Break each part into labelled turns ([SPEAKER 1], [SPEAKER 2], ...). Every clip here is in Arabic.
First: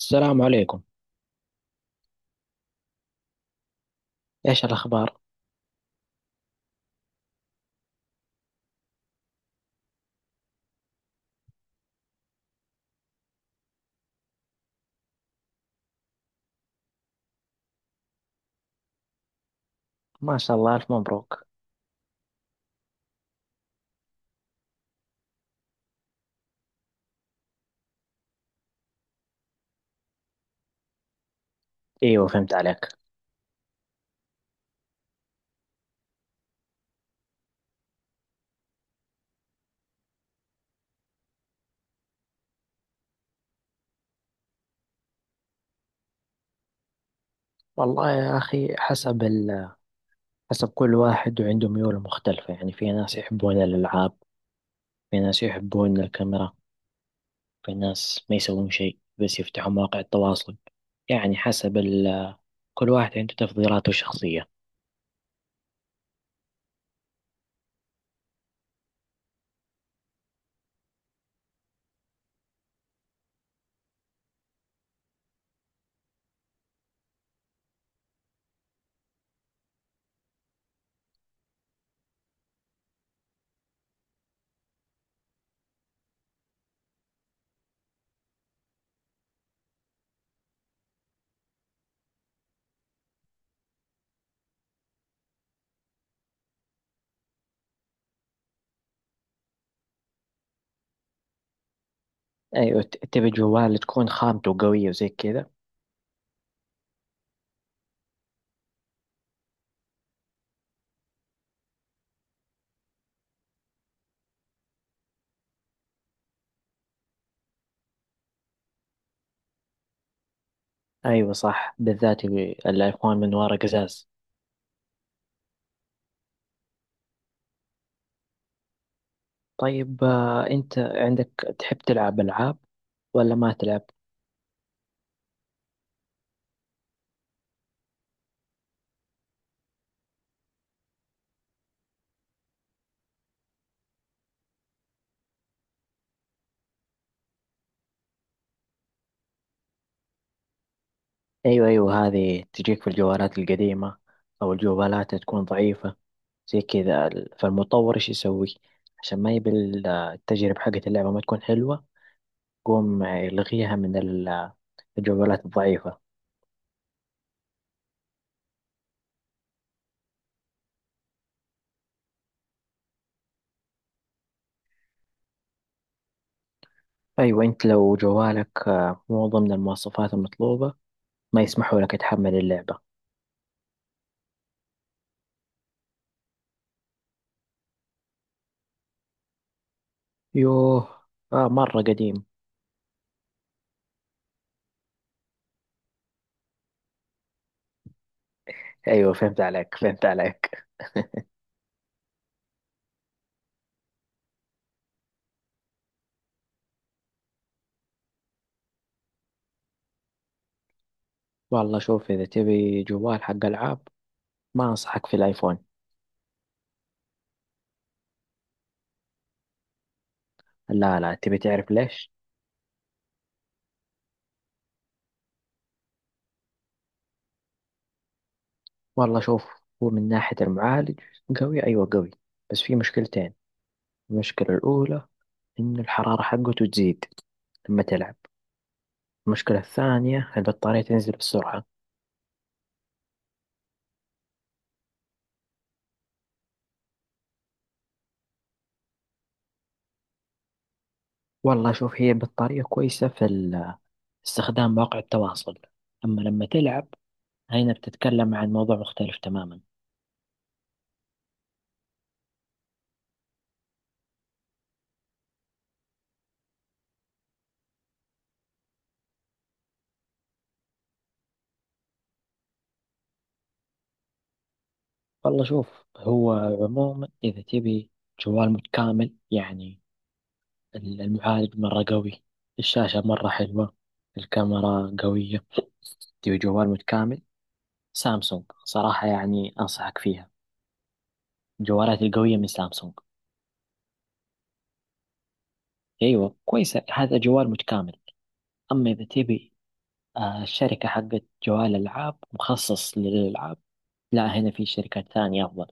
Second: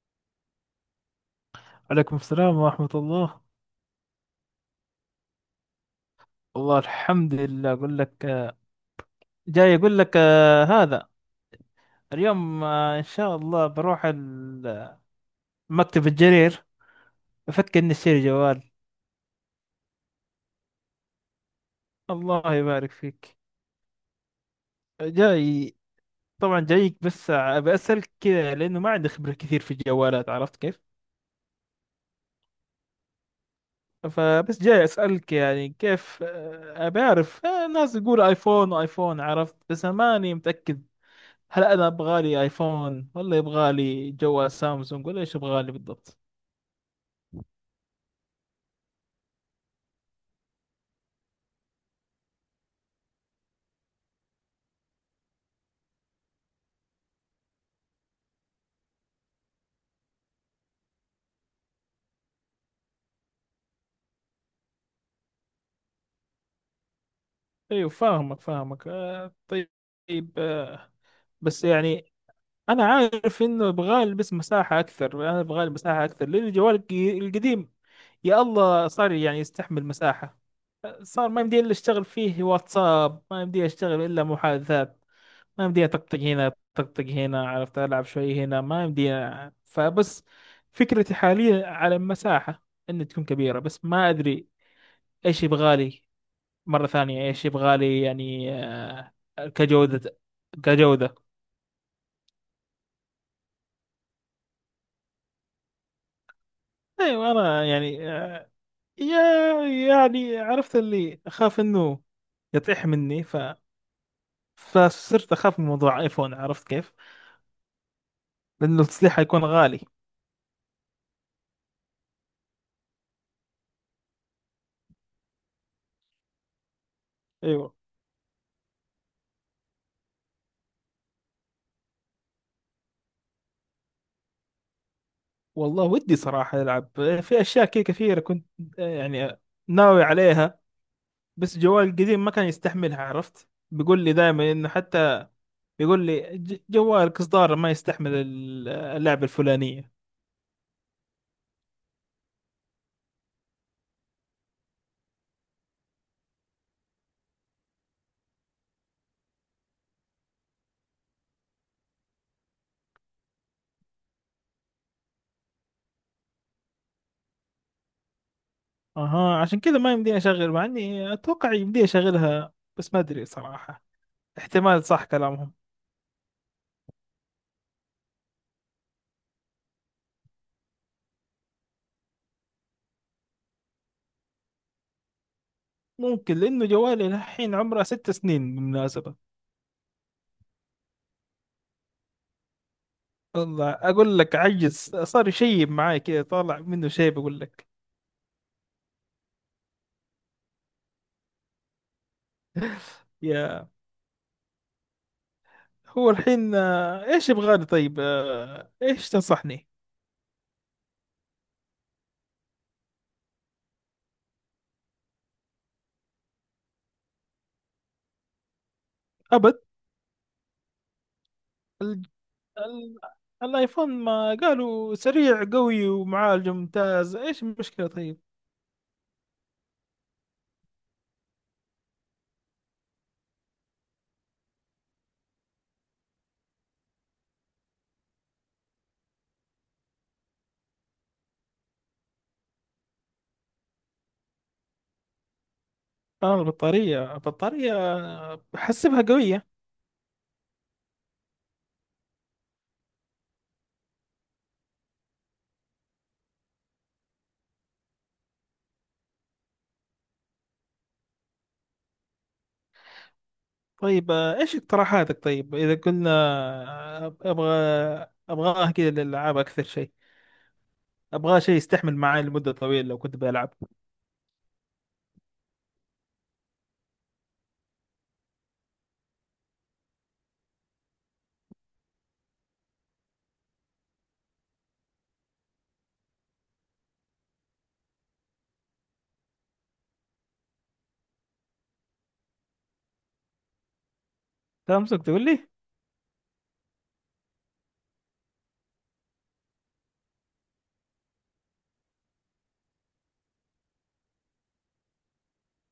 [SPEAKER 1] السلام عليكم.
[SPEAKER 2] عليكم السلام ورحمة الله.
[SPEAKER 1] ايش الاخبار؟
[SPEAKER 2] والله الحمد لله. أقول لك جاي أقول لك، هذا اليوم إن شاء الله بروح مكتب الجرير. أفكر إني أشتري جوال.
[SPEAKER 1] ما شاء الله، الف مبروك.
[SPEAKER 2] الله يبارك فيك. جاي، طبعا جايك، بس أبي أسألك كذا لأنه ما عندي خبرة كثير في الجوالات، عرفت كيف.
[SPEAKER 1] ايوه، فهمت عليك.
[SPEAKER 2] فبس جاي أسألك، يعني كيف، أبي أعرف، الناس يقول آيفون آيفون عرفت، بس أنا ماني متأكد. هل انا ابغى لي ايفون، ولا يبغى لي جوال سامسونج، ولا ايش يبغى لي بالضبط؟
[SPEAKER 1] والله يا اخي، حسب حسب كل واحد، وعنده ميول مختلفة. يعني في ناس يحبون الالعاب، في ناس يحبون الكاميرا، في ناس ما يسوون شيء بس يفتحوا مواقع التواصل. يعني حسب كل واحد عنده تفضيلاته الشخصية.
[SPEAKER 2] ايوه، فاهمك فاهمك، آه طيب آه. بس يعني انا عارف انه يبغى لي بس مساحه اكثر. انا يبغى لي مساحه اكثر، لان الجوال القديم يا الله صار يعني يستحمل مساحه. صار ما يمدي الا اشتغل فيه واتساب، ما يمدي اشتغل الا محادثات. ما يمديها طقطق هنا طقطق هنا، عرفت، ألعب شوي هنا ما يمديها. فبس فكرتي حاليا على المساحة، إن تكون كبيرة. بس ما أدري إيش يبغالي مرة ثانية، إيش يبغالي يعني كجودة، كجودة.
[SPEAKER 1] ايوه، تبي جوال تكون خامته قوية وزي كذا.
[SPEAKER 2] أيوة، أنا يعني يا يعني عرفت اللي أخاف إنه يطيح مني، ف فصرت أخاف من موضوع آيفون، عرفت كيف؟ لأنه التصليح حيكون غالي.
[SPEAKER 1] ايوه صح، بالذات يبي الايفون من ورا قزاز.
[SPEAKER 2] أيوة.
[SPEAKER 1] طيب، انت عندك تحب تلعب العاب ولا ما تلعب؟
[SPEAKER 2] والله ودي صراحة ألعب في أشياء كثيرة. كنت يعني ناوي عليها، بس جوالي القديم ما كان يستحملها، عرفت، بيقول لي دائما إنه حتى بيقول لي جوالك إصدار ما يستحمل اللعبة الفلانية.
[SPEAKER 1] ايوه ايوه، هذه تجيك في الجوالات القديمة، او الجوالات تكون ضعيفة زي كذا. فالمطور ايش يسوي؟ عشان ما يبي التجربة حقت اللعبة ما تكون حلوة، يقوم يلغيها من الجوالات الضعيفة.
[SPEAKER 2] أها، عشان كذا ما يمديني أشغل. مع إني أتوقع يمديني أشغلها، بس ما أدري صراحة. احتمال صح كلامهم.
[SPEAKER 1] ايوه، انت لو جوالك مو ضمن المواصفات المطلوبة، ما يسمحوا لك تحمل اللعبة.
[SPEAKER 2] ممكن، لأنه جوالي الحين عمره 6 سنين بالمناسبة.
[SPEAKER 1] يوه، آه مرة قديم.
[SPEAKER 2] والله أقول لك عجز، صار شيب معاي كذا، طالع منه شيب أقول لك.
[SPEAKER 1] ايوه فهمت عليك، فهمت عليك.
[SPEAKER 2] يا، هو الحين ايش يبغى لي طيب، ايش تنصحني؟
[SPEAKER 1] والله شوف، اذا تبي جوال حق العاب ما انصحك في الايفون.
[SPEAKER 2] ابد.
[SPEAKER 1] لا لا، تبي تعرف
[SPEAKER 2] ال...
[SPEAKER 1] ليش؟
[SPEAKER 2] ال... الايفون ما قالوا سريع قوي ومعالج ممتاز، ايش المشكلة طيب؟
[SPEAKER 1] والله شوف، هو من ناحية المعالج قوي، أيوة قوي، بس في مشكلتين. المشكلة الأولى إن الحرارة حقته تزيد لما تلعب. المشكلة الثانية البطارية تنزل بسرعة.
[SPEAKER 2] انا البطارية، البطارية بحسبها قوية.
[SPEAKER 1] والله شوف، هي البطارية كويسة في استخدام مواقع التواصل، أما لما تلعب هنا بتتكلم عن موضوع مختلف تماما.
[SPEAKER 2] طيب ايش اقتراحاتك؟ طيب اذا قلنا ابغى، ابغاه كذا للالعاب اكثر شيء، ابغاه شيء يستحمل معي لمدة طويلة لو كنت بلعب.
[SPEAKER 1] والله شوف، هو عموما إذا تبي جوال متكامل، يعني المعالج مرة قوي، الشاشة مرة حلوة، الكاميرا قوية، تبي جوال متكامل، سامسونج صراحة يعني أنصحك فيها، الجوالات القوية من سامسونج.
[SPEAKER 2] سامسونج تقول لي.
[SPEAKER 1] أيوة كويسة، هذا جوال متكامل. أما إذا تبي الشركة حقت جوال ألعاب مخصص للألعاب، لا هنا في شركات ثانية أفضل.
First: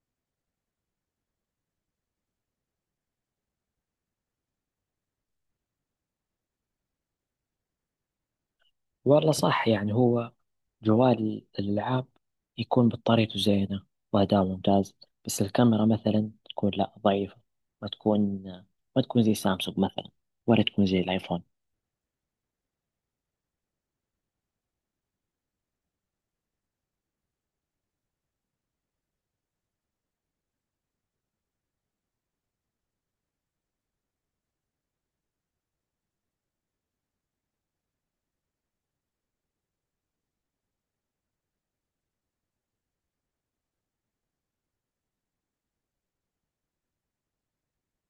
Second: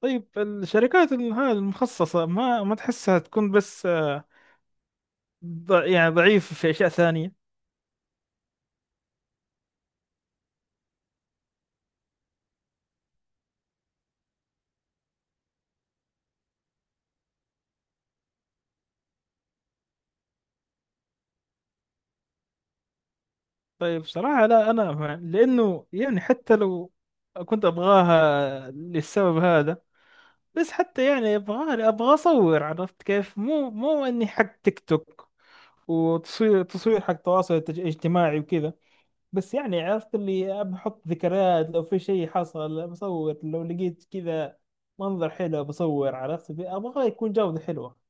[SPEAKER 2] طيب الشركات هذه المخصصة ما تحسها تكون بس يعني ضعيف في اشياء ثانيه؟
[SPEAKER 1] والله صح، يعني هو جوال الألعاب يكون بطاريته زينة وأداء ممتاز، بس الكاميرا مثلا تكون لا ضعيفة، ما تكون ما تكون زي سامسونج مثلا، ولا تكون زي الآيفون.
[SPEAKER 2] طيب صراحه، لا انا لانه يعني حتى لو كنت ابغاها للسبب هذا، بس حتى يعني ابغى اصور، عرفت كيف، مو اني حق تيك توك، تصوير حق تواصل اجتماعي وكذا. بس يعني عرفت اللي بحط ذكريات، لو في شيء حصل بصور، لو لقيت كذا منظر حلو بصور، عرفت، ابغى يكون جودة حلوة.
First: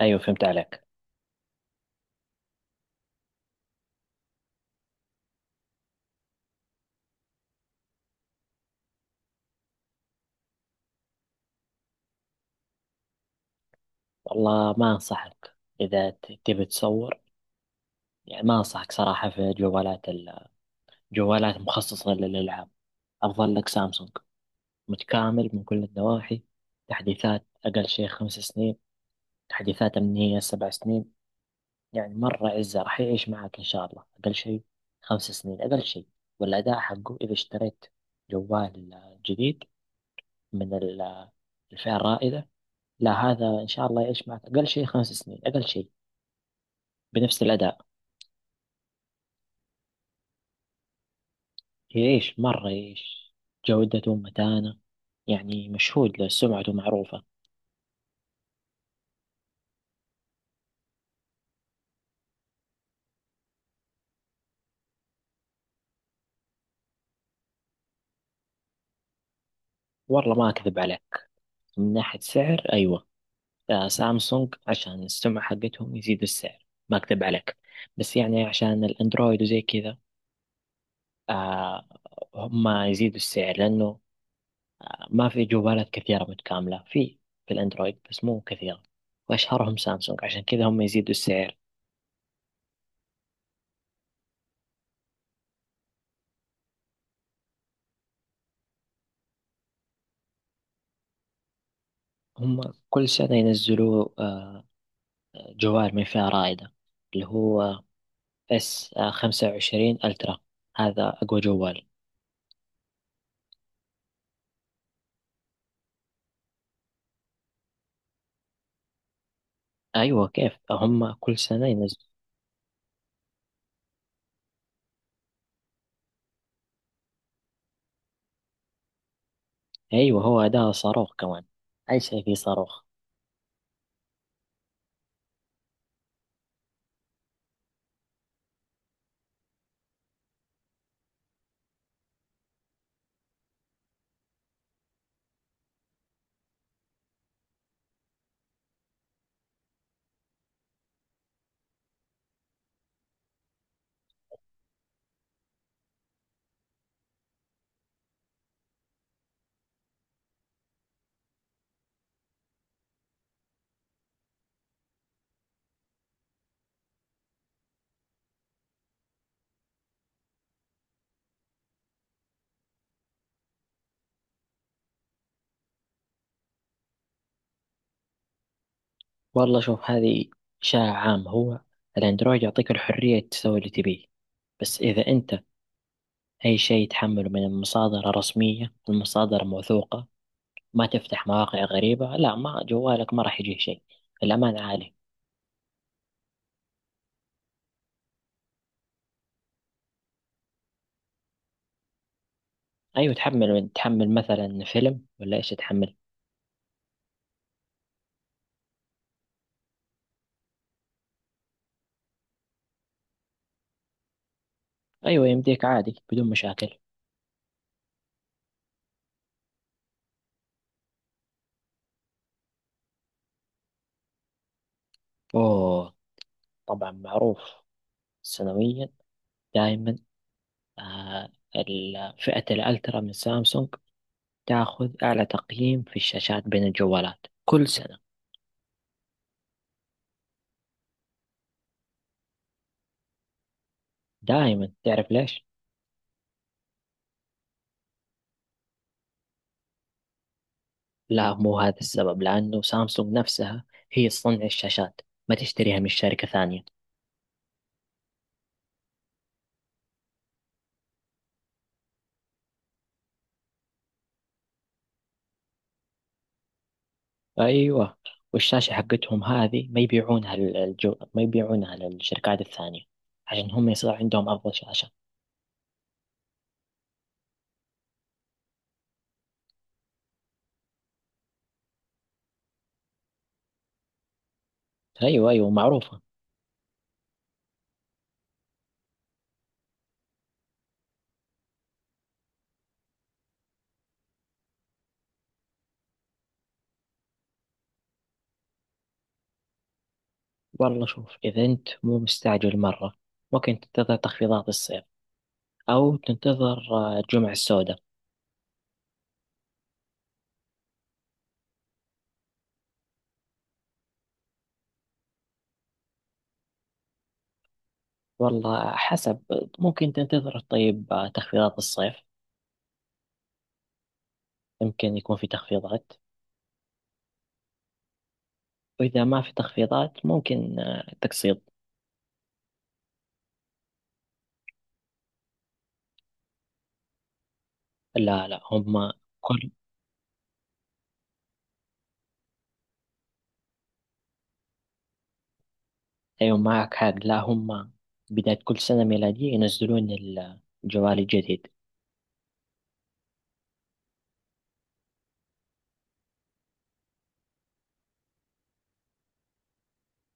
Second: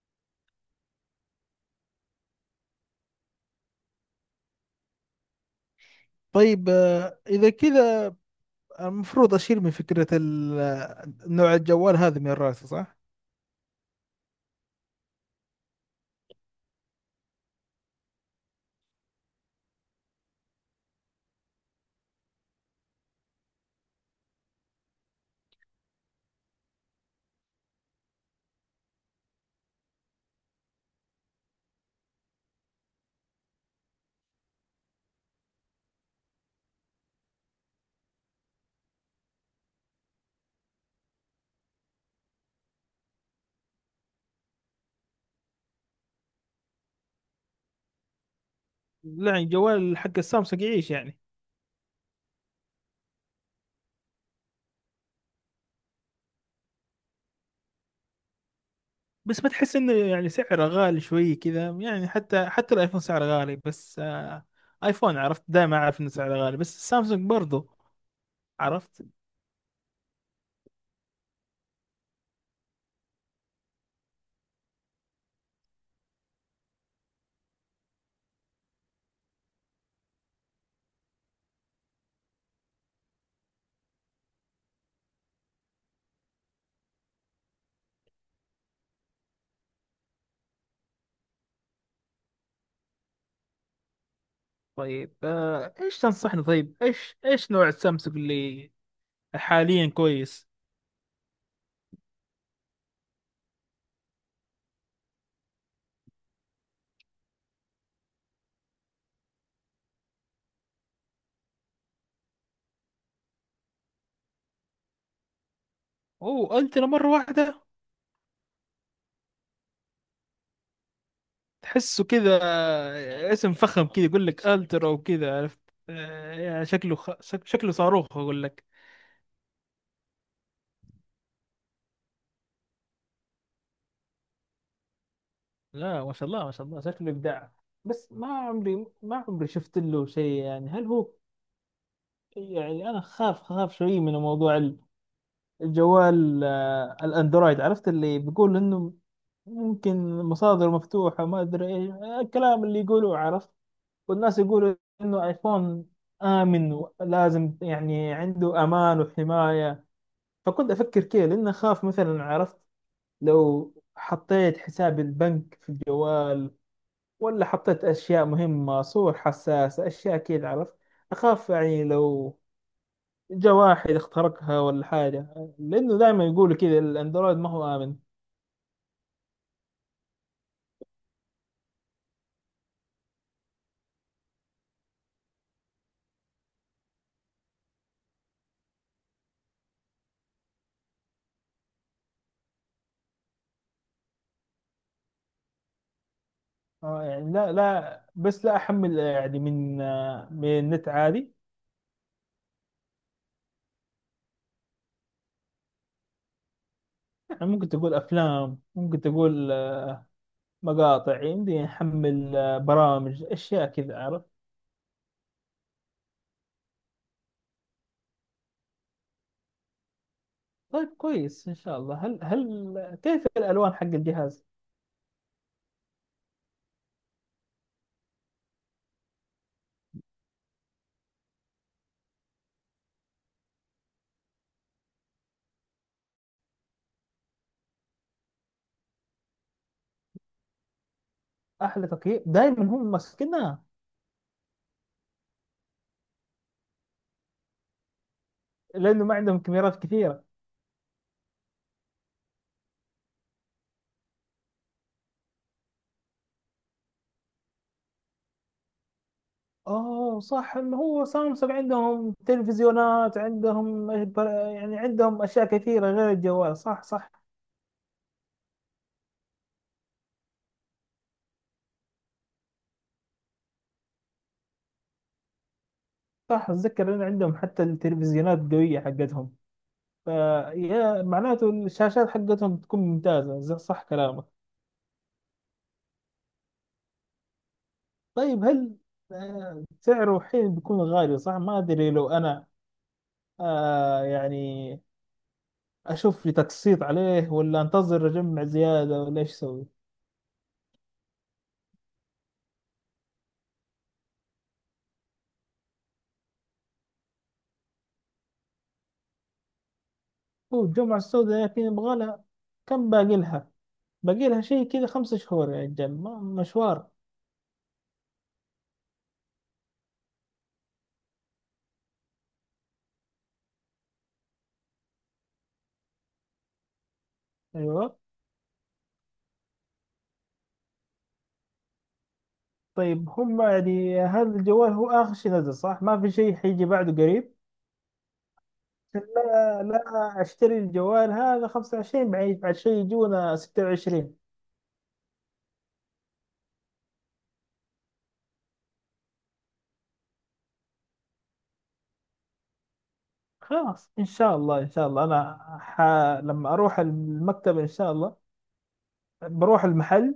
[SPEAKER 1] أيوة فهمت عليك.
[SPEAKER 2] طيب إذا كذا المفروض اشيل من فكرة نوع الجوال هذا من راسي، صح؟
[SPEAKER 1] والله ما أنصحك، إذا تبي تصور يعني ما أنصحك صراحة في جوالات جوالات مخصصة للألعاب، أفضل لك سامسونج متكامل من كل النواحي. تحديثات أقل شيء 5 سنين، تحديثات أمنية 7 سنين، يعني مرة عزة راح يعيش معك إن شاء الله أقل شيء 5 سنين، أقل شيء. والأداء حقه إذا اشتريت جوال جديد من الفئة الرائدة، لا هذا إن شاء الله يعيش معك أقل شيء 5 سنين، أقل شيء بنفس الأداء.
[SPEAKER 2] لا، يعني جوال حق السامسونج يعيش يعني؟
[SPEAKER 1] يعيش مرة، يعيش. جودته متانة، يعني مشهود له، سمعته معروفة.
[SPEAKER 2] بس ما تحس انه يعني سعره غالي شوي كذا؟ يعني حتى الايفون سعره غالي، بس آه، ايفون عرفت دائما اعرف انه سعره غالي، بس السامسونج برضو، عرفت.
[SPEAKER 1] والله ما أكذب عليك، من ناحية سعر أيوة، سامسونج عشان السمعة حقتهم يزيدوا السعر، ما أكذب عليك. بس يعني عشان الأندرويد وزي كذا، آه هم يزيدوا السعر، لأنه ما في جوالات كثيرة متكاملة في الأندرويد، بس مو كثيرة، وأشهرهم سامسونج، عشان كذا هم يزيدوا السعر.
[SPEAKER 2] طيب آه، ايش تنصحني؟ طيب ايش نوع السامسونج اللي حاليا كويس؟
[SPEAKER 1] هم كل سنة ينزلوا جوال من فئة رائدة، اللي هو S25 ألترا، هذا أقوى جوال.
[SPEAKER 2] اوه، الترا مرة واحدة.
[SPEAKER 1] أيوة، كيف، هم كل سنة
[SPEAKER 2] تحسه
[SPEAKER 1] ينزلوا.
[SPEAKER 2] كذا اسم فخم كذا، يقول لك الترا وكذا، عرفت. يا، شكله شكله صاروخ، اقول لك.
[SPEAKER 1] أيوة، هو ده صاروخ كمان، أي شيء فيه صاروخ.
[SPEAKER 2] لا، ما شاء الله، ما شاء الله، شكله ابداع. بس ما عمري، ما عمري شفت له شيء. يعني هل هو، يعني انا خاف شوي من موضوع الجوال، الاندرويد، عرفت اللي بيقول انه ممكن مصادر مفتوحة، ما ادري ايش الكلام اللي يقولوه، عرفت. والناس يقولوا انه ايفون آمن، لازم يعني عنده أمان وحماية. فكنت أفكر كذا، لأن أخاف مثلا، عرفت، لو حطيت حساب البنك في الجوال، ولا حطيت أشياء مهمة، صور حساسة، أشياء كذا، عرفت. أخاف يعني لو جا واحد اخترقها ولا حاجة، لأنه دائما يقولوا كذا الأندرويد ما هو آمن.
[SPEAKER 1] والله شوف، هذه إشاعة عامة. هو الأندرويد يعطيك الحرية تسوي اللي تبيه، بس إذا أنت أي شيء يتحمله من مصادر رسمية، المصادر موثوقة، ما تفتح مواقع غريبة، لا، ما جوالك ما راح يجيه شيء، الأمان عالي.
[SPEAKER 2] يعني لا لا، بس لا أحمل يعني من من النت عادي.
[SPEAKER 1] أيوة تحمل، من تحمل مثلا فيلم ولا إيش تحمل؟
[SPEAKER 2] يعني ممكن تقول أفلام، ممكن تقول مقاطع، يمديني أحمل برامج، أشياء كذا، عرفت.
[SPEAKER 1] أيوة يمديك عادي بدون مشاكل.
[SPEAKER 2] طيب كويس ان شاء الله. هل كيف الالوان حق الجهاز؟
[SPEAKER 1] أوه طبعا معروف، سنويا دائما، آه فئة الألترا من سامسونج تاخذ أعلى تقييم في الشاشات بين الجوالات كل سنة.
[SPEAKER 2] احلى تقييم دائما هم ماسكينها،
[SPEAKER 1] دائما، تعرف ليش؟
[SPEAKER 2] لانه ما عندهم كاميرات كثيره؟
[SPEAKER 1] لا، مو هذا السبب، لأنه سامسونج نفسها هي تصنع الشاشات، ما تشتريها من شركة ثانية.
[SPEAKER 2] اوه صح، ما هو سامسونج عندهم تلفزيونات، عندهم إيه يعني عندهم اشياء كثيره غير الجوال، صح صح.
[SPEAKER 1] أيوة، والشاشة حقتهم هذه ما يبيعونها ما يبيعونها للشركات الثانية، عشان هم يصير عندهم أفضل شاشة.
[SPEAKER 2] صح، اتذكر ان عندهم حتى التلفزيونات قويه حقتهم، فيا معناته الشاشات حقتهم تكون ممتازه، صح كلامك.
[SPEAKER 1] أيوة أيوة معروفة.
[SPEAKER 2] طيب هل سعره حين بيكون غالي صح؟ ما ادري لو انا آه يعني اشوف لي تقسيط عليه، ولا انتظر اجمع زياده، ولا ايش اسوي؟
[SPEAKER 1] والله شوف، إذا أنت مو مستعجل مرة، ممكن تنتظر تخفيضات الصيف، أو تنتظر الجمعة السوداء.
[SPEAKER 2] هو الجمعه السوداء لكن يبغى لها، كم باقي لها؟ باقي لها شيء كذا 5 شهور، يا رجال، مشوار.
[SPEAKER 1] والله حسب، ممكن تنتظر، طيب تخفيضات الصيف يمكن يكون في تخفيضات،
[SPEAKER 2] ايوه.
[SPEAKER 1] وإذا ما في تخفيضات ممكن تقسيط.
[SPEAKER 2] طيب هم يعني هذا الجوال هو اخر شيء نزل، صح؟ ما في شيء حيجي بعده قريب؟
[SPEAKER 1] لا لا، هم كل
[SPEAKER 2] لا لا، اشتري الجوال هذا 25 بعد، بعد شيء يجونا 26.
[SPEAKER 1] أيوة معك حق، لا هم بداية كل سنة ميلادية ينزلون الجوال الجديد،
[SPEAKER 2] خلاص ان شاء الله، ان شاء الله، انا لما اروح المكتب ان شاء الله بروح المحل،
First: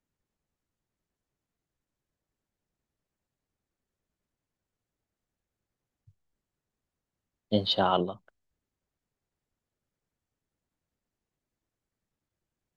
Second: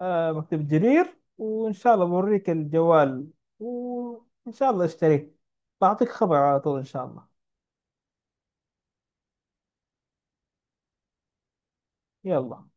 [SPEAKER 2] آه، مكتبة جرير، وإن شاء الله بوريك الجوال، وإن شاء الله اشتريت بعطيك خبر على طول إن شاء الله.
[SPEAKER 1] إن شاء الله.
[SPEAKER 2] يلا